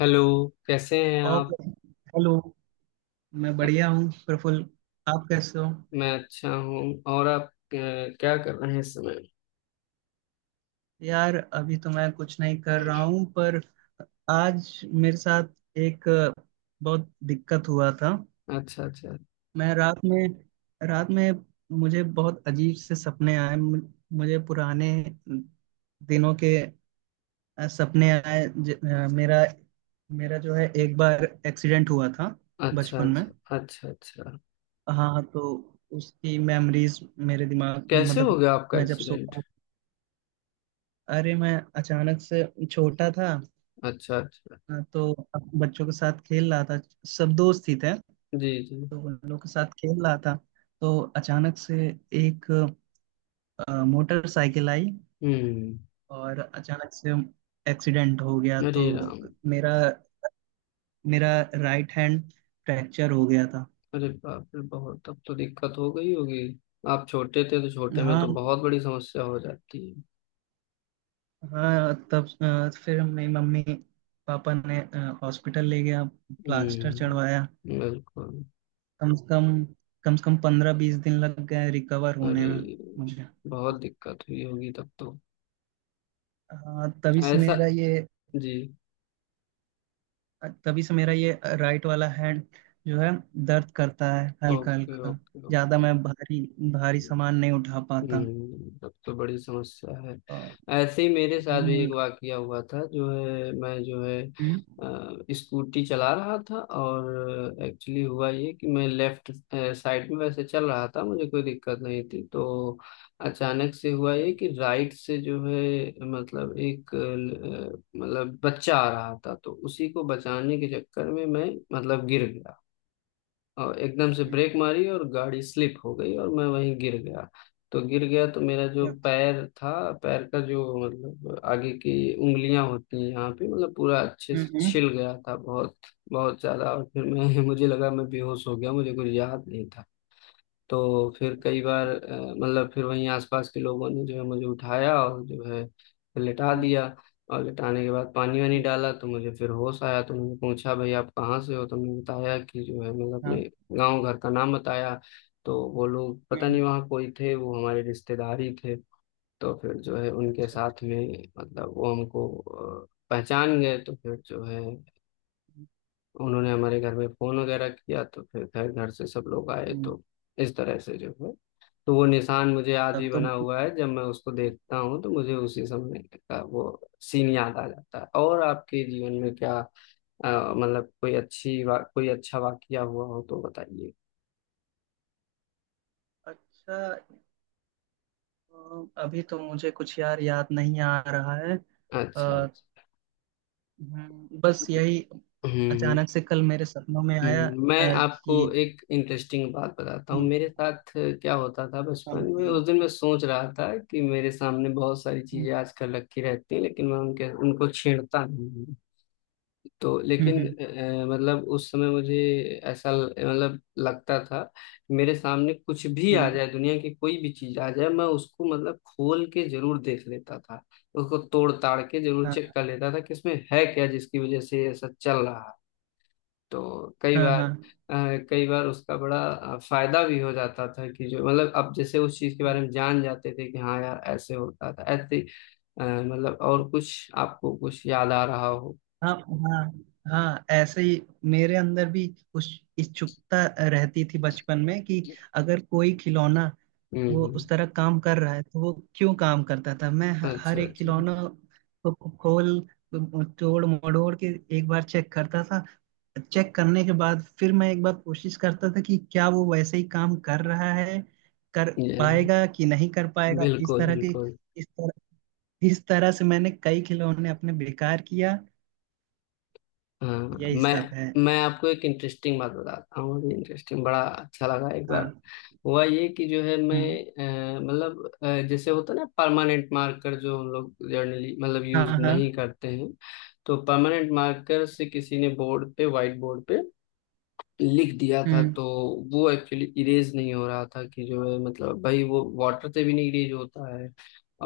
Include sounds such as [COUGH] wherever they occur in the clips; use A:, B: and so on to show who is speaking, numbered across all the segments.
A: Hello. कैसे हैं
B: और
A: आप?
B: हेलो। मैं बढ़िया हूँ प्रफुल्ल। आप कैसे हो?
A: मैं अच्छा हूँ। और आप क्या कर रहे हैं इस समय?
B: यार अभी तो मैं कुछ नहीं कर रहा हूँ पर आज मेरे साथ एक बहुत दिक्कत हुआ था।
A: अच्छा अच्छा।
B: मैं रात में मुझे बहुत अजीब से सपने आए। मुझे पुराने दिनों के सपने आए। ज, अ, मेरा मेरा जो है एक बार एक्सीडेंट हुआ था
A: अच्छा
B: बचपन में।
A: अच्छा। अच्छा अच्छा।
B: हाँ तो उसकी मेमोरीज मेरे दिमाग
A: कैसे हो
B: मतलब।
A: गया आपका
B: मैं जब सो,
A: एक्सीडेंट?
B: अरे मैं अचानक से छोटा था।
A: अच्छा अच्छा।
B: हाँ, तो अब बच्चों के साथ खेल रहा था। सब दोस्त ही थे।
A: जी जी।
B: तो उन लोगों के साथ खेल रहा था। तो अचानक से एक मोटरसाइकिल आई
A: हम्म।
B: और अचानक से एक्सीडेंट हो गया। तो
A: अरे राम।
B: मेरा मेरा राइट हैंड फ्रैक्चर हो गया था।
A: अरे बाप रे, बहुत तब तो दिक्कत हो गई होगी। आप छोटे थे तो छोटे में
B: हाँ।
A: तो बहुत बड़ी समस्या हो जाती है।
B: हाँ तब फिर मेरी मम्मी पापा ने हॉस्पिटल ले गया। प्लास्टर चढ़वाया।
A: हम्म, बिल्कुल।
B: कम से कम कम से कम 15-20 दिन लग गए रिकवर होने
A: अरे
B: में मुझे।
A: बहुत दिक्कत हुई होगी तब तो।
B: हाँ,
A: ऐसा। जी।
B: तभी से मेरा ये राइट वाला हैंड जो है दर्द करता है हल्का
A: ओके
B: हल्का।
A: ओके
B: ज्यादा
A: ओके।
B: मैं भारी भारी सामान नहीं उठा पाता।
A: तब तो बड़ी समस्या है।
B: और-
A: ऐसे ही मेरे साथ भी एक
B: हम्म।
A: वाकया हुआ था। जो है मैं जो है
B: हम्म।
A: स्कूटी चला रहा था। और एक्चुअली हुआ ये कि मैं लेफ्ट साइड में वैसे चल रहा था, मुझे कोई दिक्कत नहीं थी। तो अचानक से हुआ ये कि राइट से जो है, मतलब एक मतलब बच्चा आ रहा था, तो उसी को बचाने के चक्कर में मैं मतलब गिर गया। और एकदम से
B: हम्म।
A: ब्रेक मारी और गाड़ी स्लिप हो गई और मैं वहीं गिर गया। तो गिर गया तो मेरा जो
B: हम्म।
A: पैर था, पैर का जो मतलब आगे की उंगलियां होती हैं यहाँ पे, मतलब पूरा अच्छे
B: हम्म।
A: से छिल
B: हम्म।
A: गया था। बहुत बहुत ज्यादा। और फिर मैं [LAUGHS] मुझे लगा मैं बेहोश हो गया, मुझे कुछ याद नहीं था। तो फिर कई बार मतलब फिर वहीं आसपास के लोगों ने जो है मुझे उठाया और जो है फिर लिटा
B: हम्म।
A: दिया। और लिटाने के बाद पानी वानी
B: हम्म।
A: डाला तो मुझे फिर होश आया। तो मैंने पूछा भाई आप कहाँ से हो, तो मैंने बताया कि जो है मतलब
B: हाँ।
A: अपने गांव घर का नाम बताया। तो वो लोग पता
B: हम्म।
A: नहीं वहाँ कोई थे, वो हमारे रिश्तेदार ही थे। तो फिर जो है उनके
B: अच्छा
A: साथ
B: अच्छा।
A: में मतलब वो हमको पहचान गए। तो फिर जो है उन्होंने हमारे घर में फोन वगैरह किया, तो फिर घर घर से सब लोग आए।
B: हम्म,
A: तो इस तरह से जो है। तो वो निशान मुझे आज भी
B: तब तो।
A: बना हुआ है, जब मैं उसको देखता हूँ तो मुझे उसी समय का वो सीन याद आ जाता है। और आपके जीवन में क्या मतलब कोई कोई अच्छा वाकया हुआ हो तो बताइए।
B: अच्छा। अभी तो मुझे कुछ यार याद नहीं आ रहा है।
A: अच्छा
B: अ,
A: अच्छा।
B: बस यही।
A: हम्म।
B: अचानक से कल मेरे सपनों में आया।
A: हम्म। मैं
B: अ,
A: आपको
B: कि
A: एक इंटरेस्टिंग बात बताता हूँ,
B: हम्म।
A: मेरे साथ क्या होता था
B: हाँ,
A: बचपन में।
B: बताइए।
A: उस दिन मैं सोच रहा था कि मेरे सामने बहुत सारी
B: हम्म।
A: चीजें आजकल रखी रहती हैं, लेकिन मैं उनके उनको छेड़ता नहीं हूँ। तो लेकिन
B: हम्म।
A: मतलब उस समय मुझे ऐसा मतलब लगता था, मेरे सामने कुछ भी आ
B: हम्म,
A: जाए, दुनिया की कोई भी चीज आ जाए, मैं उसको मतलब खोल के जरूर देख लेता था। उसको तोड़ ताड़ के जरूर
B: हाँ।
A: चेक कर लेता था कि इसमें है क्या जिसकी वजह से ये ऐसा चल रहा है। तो कई
B: हाँ।
A: बार
B: हाँ।
A: कई बार उसका बड़ा फायदा भी हो जाता था कि जो मतलब अब जैसे उस चीज के बारे में जान जाते थे कि हाँ यार ऐसे होता था ऐसे। मतलब और कुछ आपको कुछ याद आ रहा हो?
B: हाँ। हाँ। हाँ ऐसे ही मेरे अंदर भी उस इच्छुकता रहती थी बचपन में कि अगर कोई खिलौना
A: हम्म
B: वो
A: हम्म।
B: उस तरह काम कर रहा है तो वो क्यों काम करता था। मैं
A: अच्छा
B: हर एक
A: अच्छा।
B: खिलौना को खोल तोड़ मड़ोड़ के एक बार चेक करता था। चेक करने के बाद फिर मैं एक बार कोशिश करता था कि क्या वो वैसे ही काम कर रहा है, कर
A: ये
B: पाएगा कि नहीं कर पाएगा, इस
A: बिल्कुल
B: तरह की।
A: बिल्कुल।
B: इस तरह इस तरह से मैंने कई खिलौने अपने बेकार किया।
A: हाँ।
B: यही
A: मैं
B: सब है।
A: मैं आपको एक इंटरेस्टिंग बात बताता हूँ, मुझे इंटरेस्टिंग बड़ा अच्छा लगा एक बार।
B: हाँ।
A: हुआ ये कि जो है मैं
B: हम्म।
A: मतलब जैसे होता है ना परमानेंट मार्कर, जो हम लोग जर्नली मतलब
B: हाँ
A: यूज नहीं
B: हाँ।
A: करते हैं। तो परमानेंट मार्कर से किसी ने बोर्ड पे, व्हाइट बोर्ड पे लिख दिया था।
B: हम्म।
A: तो वो एक्चुअली इरेज नहीं हो रहा था कि जो है मतलब भाई वो वाटर से भी नहीं इरेज होता है।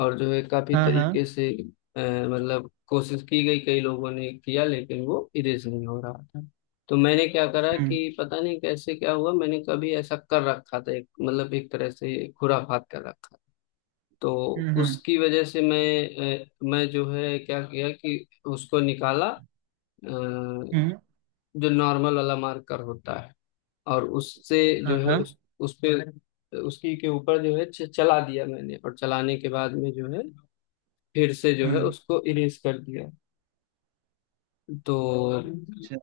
A: और जो है काफी
B: हाँ हाँ।
A: तरीके से मतलब कोशिश की गई, कई लोगों ने किया, लेकिन वो इरेज नहीं हो रहा था। तो मैंने क्या करा
B: हम्म।
A: कि पता नहीं कैसे क्या हुआ, मैंने कभी ऐसा कर रखा था, एक मतलब एक तरह से खुराफात कर रखा था। तो
B: हम्म। हम्म।
A: उसकी वजह से मैं, मैं जो है क्या किया कि उसको निकाला,
B: हम्म,
A: जो नॉर्मल वाला मार्कर होता है, और उससे
B: हाँ
A: जो है
B: हाँ।
A: उस पे उसकी के ऊपर जो है चला दिया मैंने। और चलाने के बाद में जो है फिर से जो है
B: हम्म।
A: उसको इरेज कर दिया। तो
B: अच्छा।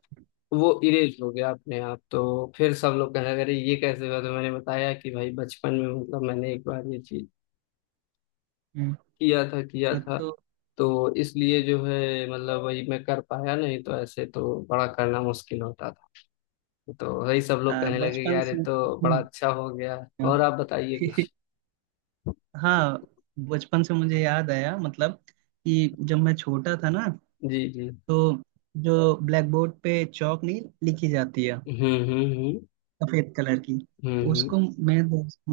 A: वो इरेज हो गया अपने आप। तो फिर सब लोग कहने लगे अरे ये कैसे हुआ, तो मैंने बताया कि भाई बचपन में मतलब मैंने एक बार ये चीज
B: हम्म,
A: किया था।
B: तो
A: तो इसलिए जो है मतलब वही मैं कर पाया, नहीं तो ऐसे तो बड़ा करना मुश्किल होता था। तो वही सब लोग कहने लगे कि
B: बचपन
A: यार ये
B: से।
A: तो बड़ा अच्छा हो गया।
B: हाँ।
A: और आप बताइए कुछ।
B: [LAUGHS] हाँ, बचपन से मुझे याद आया मतलब, कि जब मैं छोटा था ना।
A: जी जी।
B: तो जो ब्लैक बोर्ड पे चौक नहीं लिखी जाती है,
A: हम्म हम्म हम्म
B: सफेद कलर की,
A: हम्म।
B: उसको मैं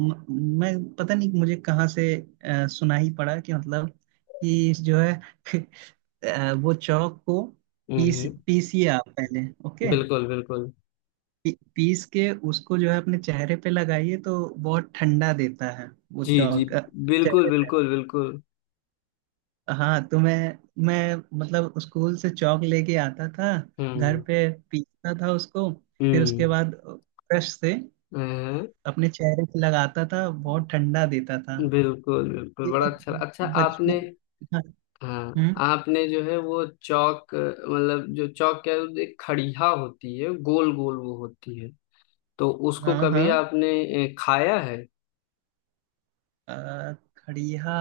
B: मैं पता नहीं मुझे कहाँ से सुना ही पड़ा कि मतलब, कि जो है [LAUGHS] वो चौक को
A: हम्म हम्म,
B: पीस
A: हम्म,
B: पीसिए आप पहले, ओके।
A: बिल्कुल बिल्कुल।
B: पीस के उसको जो है अपने चेहरे पे लगाइए तो बहुत ठंडा देता है वो
A: जी जी।
B: चौक
A: बिल्कुल
B: चेहरे पे।
A: बिल्कुल बिल्कुल।
B: हाँ तो मैं मतलब स्कूल से चौक लेके आता था, घर
A: हम्म
B: पे पीसता था उसको। फिर उसके
A: हम्म।
B: बाद ब्रश से
A: हाँ,
B: अपने चेहरे पे लगाता था, बहुत ठंडा देता था।
A: बिल्कुल बिल्कुल।
B: ये
A: बड़ा
B: तो
A: अच्छा, अच्छा आपने।
B: बचपन। हाँ।
A: हाँ।
B: हम्म,
A: आपने जो है वो चौक मतलब जो चौक क्या है, वो एक खड़िया होती है, गोल गोल वो होती है। तो उसको
B: हाँ
A: कभी
B: हाँ।
A: आपने खाया है?
B: खड़िया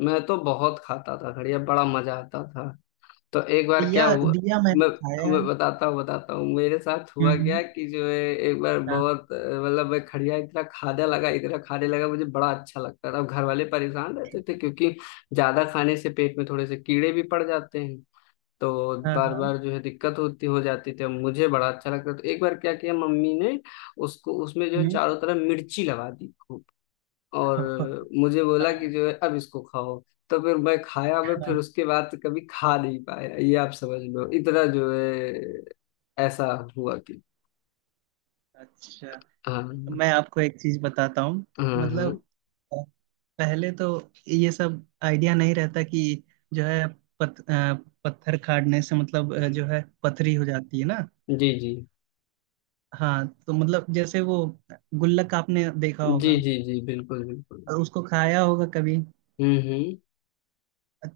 A: मैं तो बहुत खाता था खड़िया, बड़ा मजा आता था। तो एक बार क्या
B: दिया
A: हुआ,
B: दिया मैंने
A: मैं
B: खाया
A: मैं
B: है।
A: बताता हूँ मेरे साथ
B: हम्म।
A: हुआ क्या कि जो है एक बार
B: हाँ
A: बहुत मतलब मैं खड़िया इतना खाने लगा इतना खाने लगा, मुझे बड़ा अच्छा लगता था। अब घर वाले परेशान रहते थे क्योंकि ज्यादा खाने से पेट में थोड़े से कीड़े भी पड़ जाते हैं। तो
B: हाँ
A: बार
B: हाँ।
A: बार जो है दिक्कत होती हो जाती थी। अब मुझे बड़ा अच्छा लगता, तो एक बार क्या किया मम्मी ने, उसको उसमें जो है
B: हम्म।
A: चारों तरफ मिर्ची लगा दी।
B: [LAUGHS]
A: और
B: हाँ।
A: मुझे बोला कि जो है अब इसको खाओ। तो फिर मैं खाया, मैं फिर
B: हाँ।
A: उसके बाद कभी खा नहीं पाया, ये आप समझ लो इतना जो है ऐसा हुआ कि।
B: अच्छा।
A: हाँ।
B: मैं आपको एक चीज बताता हूँ
A: हाँ। हाँ।
B: मतलब अ, पहले तो ये सब आइडिया नहीं रहता कि जो है पत, अ, पत्थर खाड़ने से मतलब जो है पथरी हो जाती है ना।
A: जी जी।
B: हाँ तो मतलब जैसे वो गुल्लक आपने देखा
A: जी
B: होगा
A: जी जी, बिल्कुल बिल्कुल।
B: और उसको खाया होगा कभी।
A: हम्म।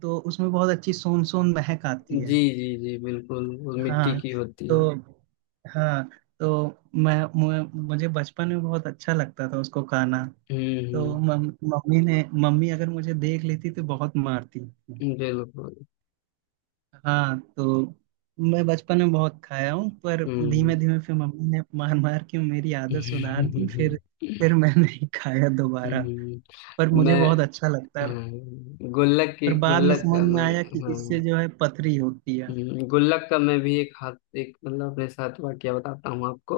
B: तो उसमें बहुत अच्छी सोन सोन महक आती है।
A: जी जी जी, बिल्कुल, वो मिट्टी
B: हाँ।
A: की होती है।
B: तो, हाँ, तो मुझे बचपन में बहुत अच्छा लगता था उसको खाना। तो
A: हम्म
B: मम्मी ने, मम्मी अगर मुझे देख लेती तो बहुत मारती।
A: हम्म। बिल्कुल।
B: हाँ तो मैं बचपन में बहुत खाया हूँ पर
A: हम्म
B: धीमे धीमे फिर मम्मी ने मार मार के मेरी आदत सुधार
A: हम्म।
B: दी
A: [LAUGHS]
B: फिर।
A: हम्म,
B: फिर मैं [LAUGHS] नहीं खाया दोबारा। पर मुझे
A: मैं,
B: बहुत अच्छा लगता है।
A: हाँ, गुल्लक की,
B: पर बाद में
A: गुल्लक
B: समझ
A: का
B: में
A: मैं,
B: आया कि
A: हाँ,
B: इससे जो है पथरी होती है।
A: गुल्लक का मैं भी एक हाथ, एक मतलब अपने साथ वाकया बताता हूँ आपको।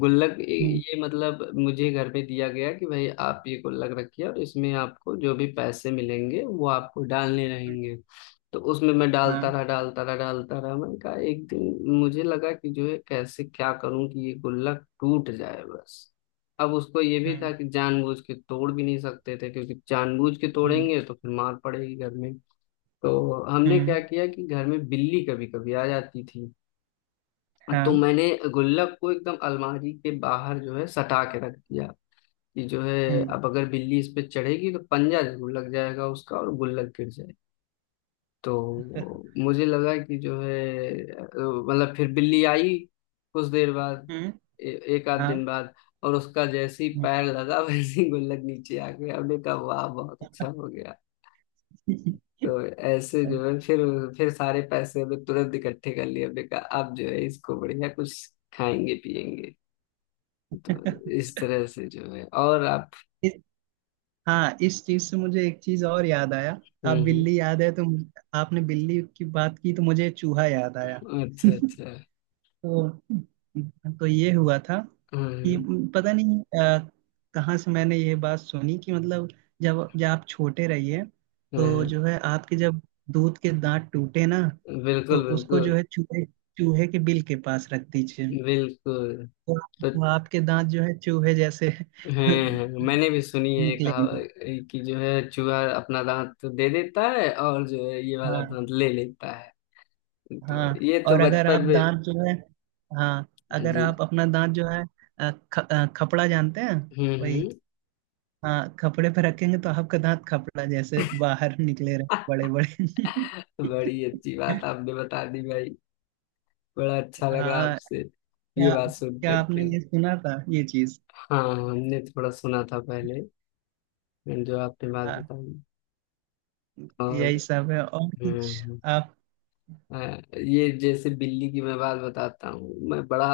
A: गुल्लक ये
B: हम्म।
A: ये मतलब मुझे घर पे दिया गया कि भाई आप ये गुल्लक रखिए और इसमें आपको जो भी पैसे मिलेंगे वो आपको डालने रहेंगे। तो उसमें मैं डालता
B: हाँ।
A: रहा डालता रहा डालता रहा मैंने कहा एक दिन मुझे लगा कि जो है कैसे क्या करूं कि ये गुल्लक टूट जाए बस। अब उसको ये भी था
B: हम्म।
A: कि जानबूझ के तोड़ भी नहीं सकते थे क्योंकि जानबूझ के
B: हम्म।
A: तोड़ेंगे तो फिर मार पड़ेगी घर में। तो हमने
B: हम्म।
A: क्या किया कि घर में बिल्ली कभी कभी आ जाती थी। तो
B: हाँ।
A: मैंने गुल्लक को एकदम अलमारी के बाहर जो है सटा के रख दिया कि जो है
B: हम्म।
A: अब अगर बिल्ली इस पे चढ़ेगी तो पंजा जरूर लग जाएगा उसका और गुल्लक गिर जाए। तो मुझे लगा कि जो है मतलब फिर बिल्ली आई कुछ देर बाद,
B: हम्म,
A: ए, एक आध
B: हाँ।
A: दिन बाद। और उसका जैसे ही पैर लगा [LAUGHS] वैसे ही गुल्लक नीचे आ गया। हमने कहा वाह बहुत अच्छा हो गया। तो ऐसे जो
B: हम्म।
A: है फिर सारे पैसे हमें तुरंत इकट्ठे कर लिए, हमने कहा अब जो है इसको बढ़िया कुछ खाएंगे पिएंगे। तो इस तरह से जो है। और आप?
B: [LAUGHS] हाँ, इस चीज से मुझे एक चीज और याद आया। आप
A: हम्म
B: बिल्ली याद है तो आपने बिल्ली की बात की तो मुझे चूहा याद आया। [LAUGHS]
A: अच्छा अच्छा।
B: तो तो ये हुआ था कि
A: हम्म
B: पता नहीं कहाँ से मैंने ये बात सुनी कि मतलब, जब जब आप छोटे रहिए
A: हम्म
B: तो
A: हम्म,
B: जो है आपके, जब दूध के दांत टूटे ना, तो
A: बिल्कुल
B: उसको जो
A: बिल्कुल
B: है चूहे चूहे के बिल के पास रख दीजिए।
A: बिल्कुल।
B: तो
A: तो
B: वो आपके दांत जो है चूहे जैसे [LAUGHS]
A: मैंने भी सुनी है, कहा
B: निकलेंगे।
A: कि जो है चूहा अपना दांत दे देता है और जो है ये वाला
B: हाँ।
A: दांत ले लेता है। तो
B: हाँ।
A: ये तो
B: और अगर आप
A: बचपन में।
B: दांत जो है, हाँ, अगर
A: जी।
B: आप अपना दांत जो है खपड़ा जानते हैं। वही,
A: हम्म।
B: हाँ, खपड़े पे रखेंगे तो आपका दांत खपड़ा जैसे बाहर निकले रहे बड़े बड़े।
A: बड़ी अच्छी बात
B: [LAUGHS]
A: आपने बता दी भाई, बड़ा अच्छा लगा
B: हाँ।
A: आपसे ये
B: क्या
A: बात सुन
B: क्या आपने
A: करके।
B: ये सुना था ये चीज?
A: हाँ हमने थोड़ा सुना था पहले, जो आपने बात
B: हाँ
A: बताई। और
B: यही सब है। और कुछ
A: हम्म।
B: आप?
A: अ, ये जैसे बिल्ली की मैं बात बताता हूँ। मैं बड़ा,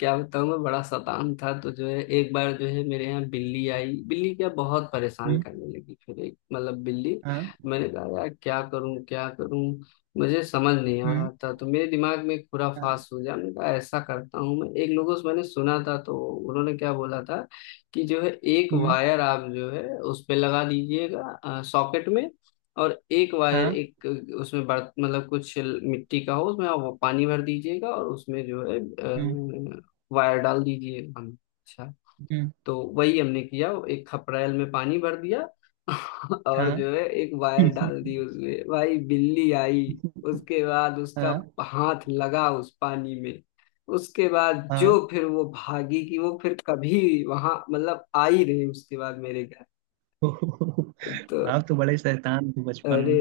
A: क्या बताऊँ, मैं बड़ा शैतान था। तो जो है एक बार जो है मेरे यहाँ बिल्ली आई, बिल्ली क्या बहुत परेशान
B: हम्म,
A: करने लगी, फिर एक मतलब बिल्ली।
B: हाँ।
A: मैंने कहा यार क्या करूँ क्या करूँ, मुझे समझ नहीं आ रहा
B: हम्म।
A: था। तो मेरे दिमाग में एक
B: हाँ।
A: खुराफास हो गया, मैंने कहा ऐसा करता हूँ, मैं एक लोगों से मैंने सुना था तो उन्होंने क्या बोला था कि जो है एक
B: हम्म।
A: वायर आप जो है उस पे लगा दीजिएगा सॉकेट में। और एक वायर
B: हाँ।
A: एक उसमें बर्त मतलब कुछ मिट्टी का हो उसमें आप वो पानी भर दीजिएगा, और उसमें जो है
B: हम्म।
A: वायर डाल दीजिएगा। हम अच्छा।
B: हम्म,
A: तो वही हमने किया, एक खपरेल में पानी भर दिया [LAUGHS] और
B: हाँ।
A: जो है एक वायर डाल
B: [LAUGHS]
A: दी उसमें। भाई बिल्ली आई, उसके बाद उसका
B: हाँ।
A: हाथ लगा उस पानी में, उसके बाद जो
B: हाँ।
A: फिर वो भागी कि वो फिर कभी वहां मतलब आई रही उसके बाद मेरे घर।
B: [LAUGHS]
A: तो
B: आप तो बड़े शैतान थे बचपन।
A: अरे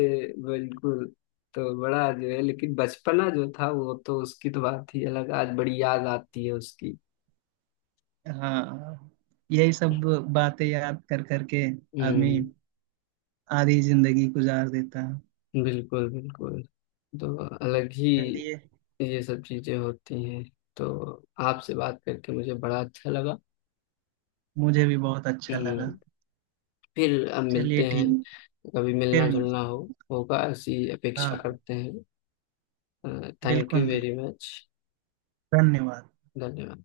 A: बिल्कुल। तो बड़ा जो है, लेकिन बचपना जो था वो तो, उसकी तो बात ही अलग, आज बड़ी याद आती है उसकी।
B: हाँ। यही सब बातें याद कर करके आदमी
A: हम्म,
B: आधी जिंदगी गुजार देता है।
A: बिल्कुल बिल्कुल। तो अलग ही
B: चलिए,
A: ये सब चीजें होती हैं। तो आपसे बात करके मुझे बड़ा अच्छा लगा।
B: मुझे भी बहुत अच्छा लगा।
A: हम्म। फिर अब
B: चलिए
A: मिलते हैं,
B: ठीक।
A: कभी
B: फिर
A: मिलना जुलना हो
B: मिलते
A: होगा ऐसी
B: हैं।
A: अपेक्षा
B: हाँ
A: करते हैं। थैंक यू
B: बिल्कुल बिल्कुल।
A: Very much.
B: धन्यवाद।
A: धन्यवाद।